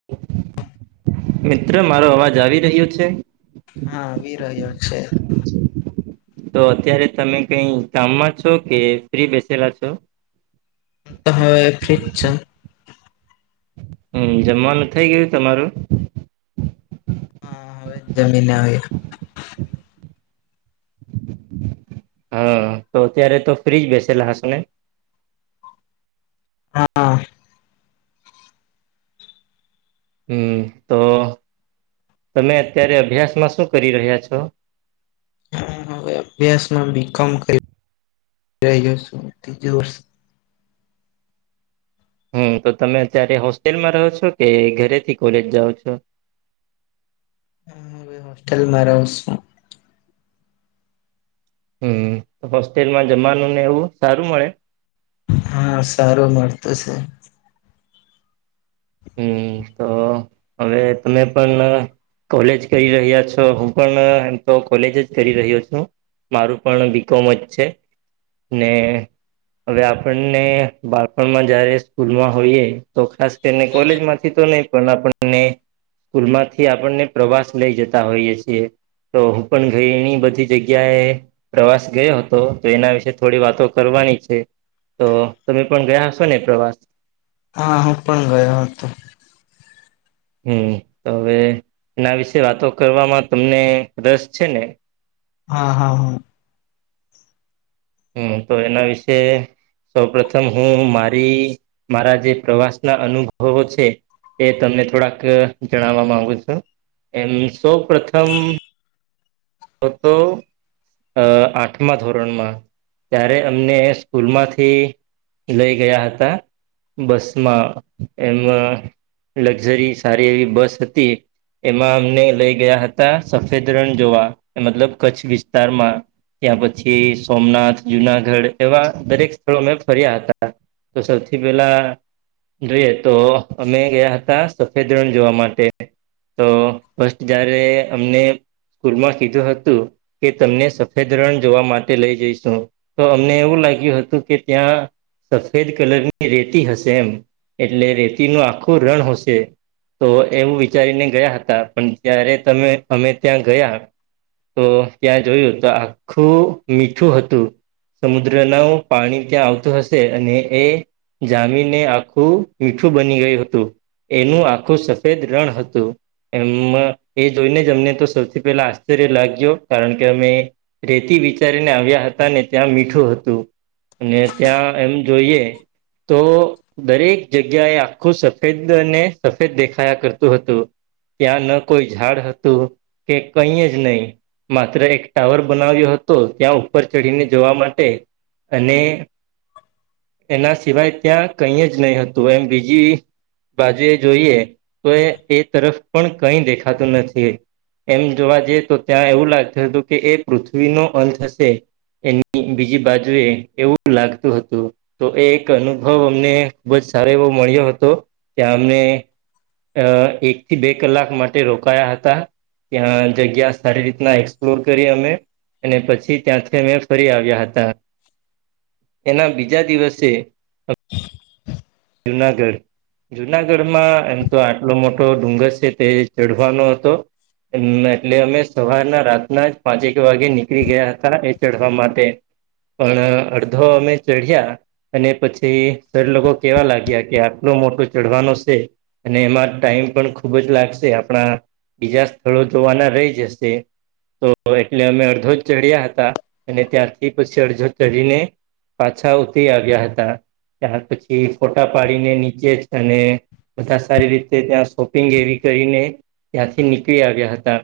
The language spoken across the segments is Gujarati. [inaudible] મિત્ર મારો અવાજ આવી રહ્યો છે? હા આવિ રહ્યો છે. તો અત્યારે તમે કઈ કામમાં છો, કે ફ્રી બેસેલા છો? અ આ ફ્રિ જ છું. હમ જમવાનું થઇ ગયું તમારું? હા હવે જમીન આવીયો. હા તો અત્યારે તો ફ્રીજ બેસે હશો ને? હા હમ તો તમે અત્યારે અભ્યાસમાં શું કરી રહ્યા છો? હવે અભ્યાસમાં બી કોમ કરી રહ્યો છું ત્રીજું વર્ષ. હમ તો તમે અત્યારે હોસ્ટેલમાં રહો છો કે ઘરેથી કોલેજ જાઓ છો. હ હ હોસ્ટેલમાં રહુ છું. હમ હોસ્ટેલમાં જમાનુંને એવું સારું મળે? હા સારું મળતું છે. હમ તો હવે તમે પણ કોલેજ કરી રહ્યા છો હું પણ એમ તો કોલેજ જ કરી રહ્યો છું. મારું પણ બીકોમ જ છે ને હવે આપણને બાળપણમાં જયારે સ્કૂલમાં હોઈએ તો ખાસ ને કોલેજ માંથી તો નહી પણ આપણને સ્કૂલમાંથી આપણને પ્રવાસ લઈ જતા હોઈએ છીએ. તો હું પણ ઘઈણી બધી જગ્યાએ. પ્રવાસ ગયો હતો તો એના વિશે થોડી વાતો કરવાની છે. તો તમે પણ ગયા છો ને પ્રવાસ. હા હું પણ ગયો હતો. હમ તો હવે એના વિશે વાતો કરવામાં તમને રસ છે ને. હા હા હા. હમ તો એના વિશે સૌ પ્રથમ હું મારી મારા જે પ્રવાસ ના અનુભવો છે. એ તમને થોડાક જણાવવા માગુ છું, એમ સૌ પ્રથમ પતો અ આઠમા ધોરણમાં ત્યારે અમને સ્કૂલમાંથી લઈ ગયા હતા બસમાં એમા લક્ઝરી સારી એવી બસ હતી. એમાં અમને લઈ ગયા હતા સફેદ રણ જોવા, મતલબ કચ્છ વિસ્તારમાં ત્યાં પછી સોમનાથ, જુનાગઢ, એવા દરેક સ્થળો મેં ફર્યા હતા. તો સૌથી પેલા જોઈએ તો અમે ગયા હતા, સફેદ રણ જોવા માટે તો ફસ્ટ જયારે અમને સ્કૂલમાં કીધું હતું. કે તમને સફેદ રણ જોવા માટે લઈ જઈશું. તો અમને એવું લાગ્યું હતું કે ત્યાં સફેદ કલરની રેતી હશે એમ એટલે રેતી નુ આખુ રણ હશે. તો એવું વિચારીને ગયા હતા પણ જ્યારે તમે અમે ત્યાં ગયા. તો ત્યાં જોયું તો આખું મીઠું હતું. સમુદ્ર ન પાણી ત્યાં આવતું હશે અને એ જામીનને આખું મીઠું બની ગયું હતું. એનું આખું સફેદ રણ હતું એમ એ જોઈને જ અમને તો સૌથી પહેલા આશ્ચ શ્ચર્ય લાગયો કારણ કે અમે રેતી વિચારીને આવ્યા હતા ને ત્યાં મીઠું હતું અને ત્યાં એમ જોઈએ તો દરેક જગ્યાએ આખું સફેદ અને સફેદ દેખાયા કરતું હતું ત્યાં ન કોઈ ઝાડ હતું કે કઈજ નહી માત્ર એક ટાવર બનાવ્યો હતો ત્યાં ઉપર ચઢીને જવા માટે અને એના સિવાય ત્યાં કઈ જ નહી હતું એમ બીજી બાજે એ જોઈએ તો એ એ તરફ પણ કઈ દેખાતું નથી. એમ જોવા જઈએ તો ત્યાં એવું લાગતું હતું કે એ પૃથ્વીનો અંત હશે. એની બીજી બાજુએ એવું લાગતું હતું તો એક અનુભવ અમને ખૂબ જ સારો એવો મળ્યો હતો ત્યાં અમને અ એક થી બે કલાક માટે રોકાયા હતા ત્યાં જગ્યા સારી રીતના એક્સપ્લોર કરી અમે અને પછી ત્યાંથી અમે ફરી આવ્યા હતા. એના બીજા દિવસે [inaudible] જુનાગઢ જુનાગઢમાં એમ તો આટલો મોટો ડુંગર છે, તે ચઢવાનો હતો એટલે અમે સવારના રાતના જ પાંચેક વાગે નીકળી ગયા હતા એ ચઢવા માટે પણ અડધો અમે ચઢ્યા અને પછી સર લોકો કેવા લાગ્યા કે આટલો મોટો ચઢવાનો છે. અને એમાં ટાઈમ પણ ખુબ જ લાગશે આપણા બીજા સ્થળો જોવાના રહી જશે તો એટલે અમે અડધો જ ચડ્યા હતા અને ત્યારથી પછી અડધો ચઢીને પાછા ઉતરી આવ્યા હતા, ત્યાર પછી ફોટા પાડીને નીચે જ અને બધા સારી રીતે ત્યાં શોપિંગ એવી કરીને ત્યાંથી નીકળી આવ્યા હતા.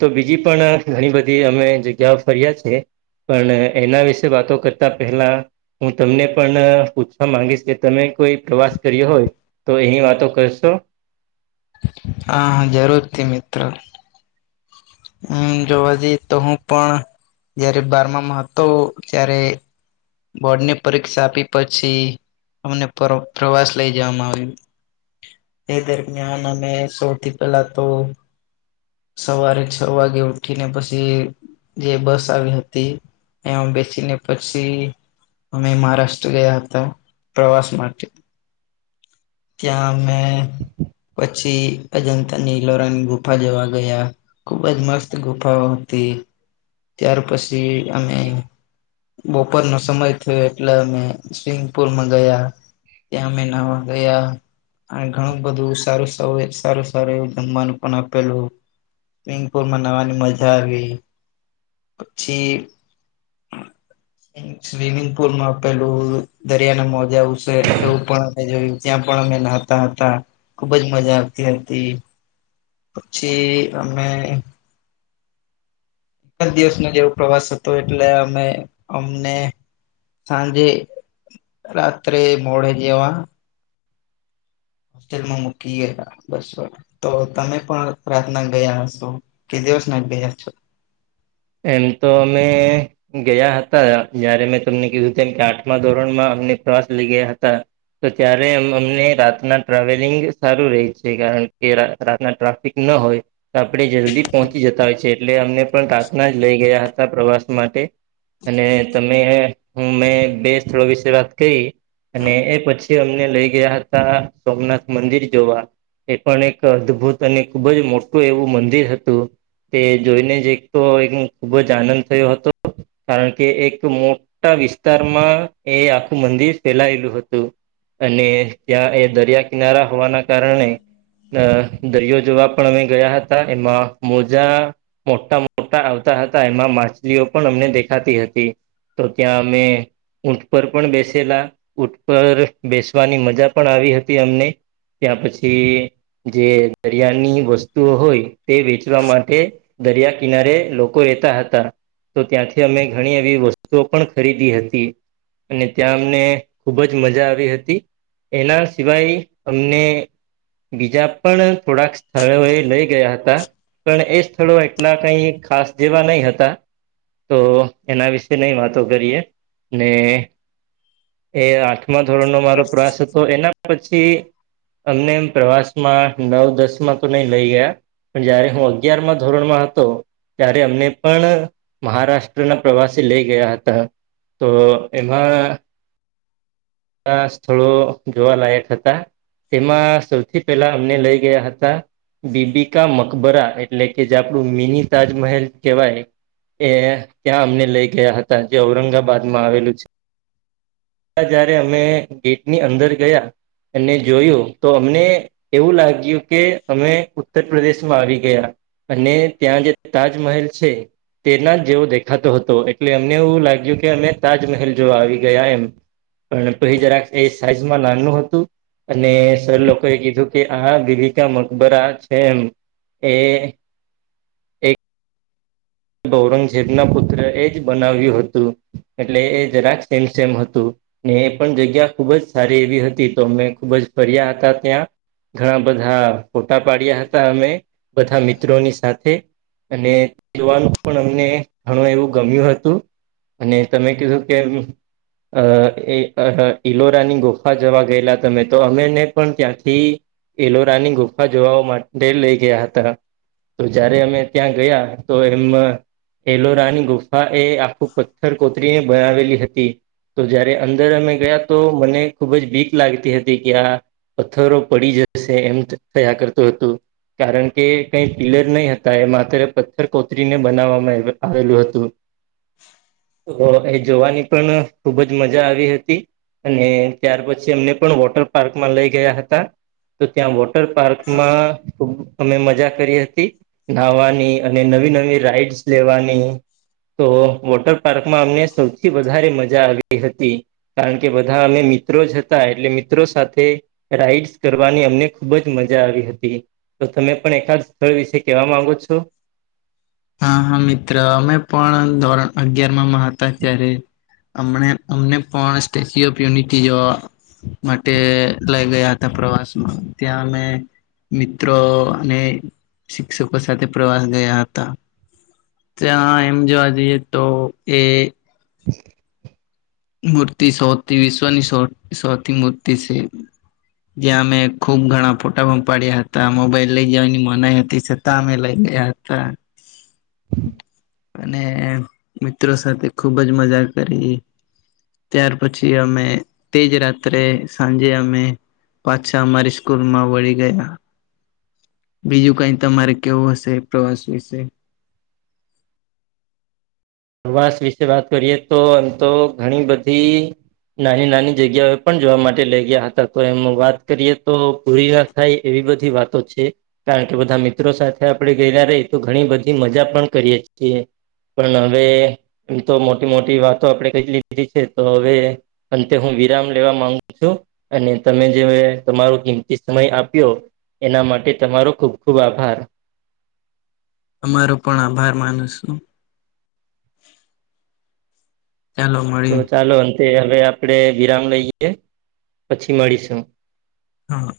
તો બીજી પણ ઘણી બધી અમે જગ્યાઓ ફર્યા છે. પણ એના વિશે વાતો કરતા પહેલા હું તમને પણ પૂછવા માંગીશ કે તમે કોઈ પ્રવાસ કર્યો હોય તો એની વાતો કરશો? હા હા જરૂરથી મિત્ર હમ જો હજી તો હું પણ જયારે બારમામાં હતો ત્યારે બોર્ડની પરીક્ષા આપી પછી અમને પર પ્રવાસ લઈ જવામાં આવ્યું એ દરમિયાન અમે સૌથી પેલા તો સવારે છ વાગે ઉઠીને પછી જે બસ આવી હતી. એમાં બે સી ને પછી અમે મહારાષ્ટ્ર ગયા હતા પ્રવાસ માટે તયા અમે પછી અજંતા નીલોરાની ગુફા જવા ગયા ખુબ જ મસ્ત ગુફાઓ હતી ત્યાર પછી અમે બપોરનો સમય થયો એટલે અમે સ્વિમિંગપુલમાં ગયા ત્યાં અમે નાવા ગયા અને ઘણું બધું સારું સ સારું સારું એવું જમવાનું પણ આપેલું સ્વિમંગપુલમાં નાવાની મજા આવી પછી સ્વિમિંગ પુલમાં આપેલું દરિયાને મોજા ઉછડે એવું પણ અ જોયું ત્યાં પણ અમે ના તા હતા ખુબ જ મજા આવતી હતી પછી અમે એક દિવસનો જેવો પ્રવાસ હતો એટલે અમે અમને સાંજે રાત્રે મોડે જેવા હોસ્ટેલમાં મૂકી ગયેલા બસ વાળા તો તમે પણ રાતના ગયા હશો કે દિવસ ના ગયા છો એમ તો અમે ગયા હતા જયારે મેં તમને કીધું તેમ કે આઠમા ધોરણમાં અમને પ્રવાસ લઇ ગયા હતા. તો ત્યારે અમને રાતના ટ્રાવેલિંગ સારું રે છે, કારણ કે રા રાતના ટ્રાફિક ના હોય તો આપે જલ્દી પહોંચી જતા હોય છે એટલે અમને પણ ના જ લઈ ગયા હતા પ્રવાસ માટે અને તમે હું મેં બે સ્થળો વિશે વાત કરી અને એ પછી અમને લઈ ગયા હતા સોમનાથ મંદિર જોવા એ પણ એક અદભુત અને ખુબ જ મોટું એવું મંદિર હતું તે જોઈને જ તો એક ખુબ જ આનંદ થયો હતો. કારણ કે એક મોટા વિસ્તારમાં એ આખું મંદિર ફેલાયેલું હતું. અને ત્યાં એ દરિયા કિનારા હોવાના કારણે અ દરિયો જોવા પણ અમે ગયા હતા એમાં મોજા મોટા મો મોટા આવતા હતા એમાં માછલીઓ પણ અમને દેખાતી હતી. તો ત્યાં અમે ઊંટ પર પણ બેસેલા ઊંટ પર બેસવાની મજા પણ આવી હતી અમને. ત્યાં પછી જે દરિયાની વસ્તુઓ હોય તે વેચવા માટે દરિયા કિનારે લોકો રહેતા હતા. તો ત્યાંથી અમે ઘણી એવી વસ્તુઓ પણ ખરીદી હતી. અને ત્યાં અમને ખુબ જ મજા આવી હતી. એના સિવાય અમને બીજા પણ થોડાક સ્થળો એ લઈ ગયા હતા પણ એ સ્થળો એટલા કઈ ખાસ જેવા નહી હતા. તો એના વિશે ન વાતો કરીએ ને એ આઠમા ધોરણનો મારો પ્રવાસ હતો એના પછી અમને એમ પ્રવાસ માં નવ દસ માં તો નઈ લઈ ગયા પણ જયારે હું અગિયાર માં ધોરણમાં ત્યારે અમને પણ મહારાષ્ટ્રના પ્રવાસે લઈ ગયા હતા. તો એમાં સ્થળો જોવાલાયક હતા. તેમાં સૌથી પહેલા અમને લઈ ગયા હતા બીબિકા મકબરા એટલે કે જે આપણું મિની તાજમહેલ કહેવાય એ ત્યાં અમને લઈ ગયા હતા જે ઔરંગાબાદ માં આવેલું છે. જયારે અમે ગેટની અંદર ગયા અને જોયું તો અમને એવું લાગ્યું કે અમે ઉત્તર પ્રદેશમાં આવી ગયા. અને ત્યાં જે તાજમહેલ છે. તેના જ જેવો દેખાતો હતો એટલે અમને એવું લાગ્યું કે અમે તાજમહેલ જો આવી ગયા એમ. પરંતુ એ જરાક એ સાઈઝમાં નાનું હતું અને સર લોકોએ કીધું કે આ બીબીકા મકબરા છે એમ એ એક બૌરંગઝેબ ના પુત્ર એ જ બનાવ્યું હતું એટલે એ જરાક સેમસેમ હતું. ને એ પણ જગ્યા ખુબ જ સારી એવી હતી તો અમે ખુબ જ ફર્યા હતા ત્યાં. ઘણા બધા ફોટા પાડ્યા હતા અમે બધા મિત્રોની સાથે અને જોવાનું પણ અમને ઘણું એવું ગમ્યું હતું અને તમે કીધું કે અ ઈલોરાની ગુફા જવા ગયેલા તમે તો અમેને પણ ત્યાંથી એલોરા ની ગુફા જોવા માટે લઈ ગયા હતા તો જયારે અમે ત્યાં ગયા તો એમ એલોરાની ગુફા એ આખું પથ્થર કોતરીને બનાવેલી હતી. તો જયારે અંદર અમે ગયા તો મને ખુબ જ ભીક લાગતી હતી કે આ પથ્થરો પડી જશે એમ થયા કરતું હતું. કારણ કે કઈ પિલર નહી હતા એ માત્ર કોત્રીને બનાવવામાં આવેલું હતું. [inaudible] જો એ જોવાની પણ ખુબ જ મજા આવી હતી. અને ત્યાર પછી એમને પણ વોટર પાર્કમાં લઈ ગયા હતા. તો ત્યાં વોટર પાર્કમાં ખુબ અમે મજા કરી હતી નાવાની. અને નવી નવી રાઈડ્સ લેવાની તો વોટર પાર્કમાં અમને સૌથી વધારે મજા આવી હતી. કારણ કે બધા અમે મિત્રો જ હતા એટલે મિત્રો સાથે રાઈડસ કરવાની અમને ખુબ જ મજા આવી હતી. તો તમે પણ એકાદ સ્થળ વિશે કેવા માંગો છો? હા હા મિત્ર અમે પણ ધોરણ અગિયાર માં માં હતા ત્યારે. એમણે અમને પણ સ્ટેચ્યુ ઓફ યુનિટી જોવા માટે લઈ ગયા હતા પ્રવાસ માં. ત્યાં અમે મિત્રો અને શિક્ષકો સાથે પ્રવાસ ગયા હતા. ત્યાં એમ જોવા જઈએ તો એ [inaudible] મૂર્તિ સૌથી વિશ્વની સ સૌથી મૂર્તિ છે. જ્યાં અમે ખુબ ઘણા ફોટા પ પાાડ્યા હતા મોબાઈલ લઈ જવાની મનાઈ હતી સર તમે લઈ આ હતા. [inaudible] અને મિત્રો સાથે ખુબ જ મજા કરી. ત્યાર પછી અમે તેજ રાત્રે સાંજે અમે પાછા મામારી સ્કૂલ માં વળી ગયા. બીજું કઈ તમારે કેવું હશે પ્રવાસ વિશે? પ્રવાસ વિશે વાત કરીએ તો આમ તો ઘણી બધી નાની નાની જગ્યા એ પણ જોવા માટે લઇ ગયા હતા તો એમ વાત કરીએ તો પૂરી થાય એવી બધી વાતો છે. કારણ કે બધા મિત્રો સાથે આપણે ગયેલા રહીએ તો ઘણી બધી મજા પણ કરીએ છીએ. પણ હવે એમ તો મોટી મોટી વાતો આપણે ક લીધી છે તો હવે અને હું વિરામ લેવા માંગુ છું. અને તમે જે તમારો કિંમતી સમય આપ્યો એના માટે તમારો ખુબ ખુબ આભાર. અમારો પણ આભાર માનું છું. ત [unintelligible] તો ચાલો અંતે હવે આપણેે વિરામ લઈએ, પછી મળીશું. હા.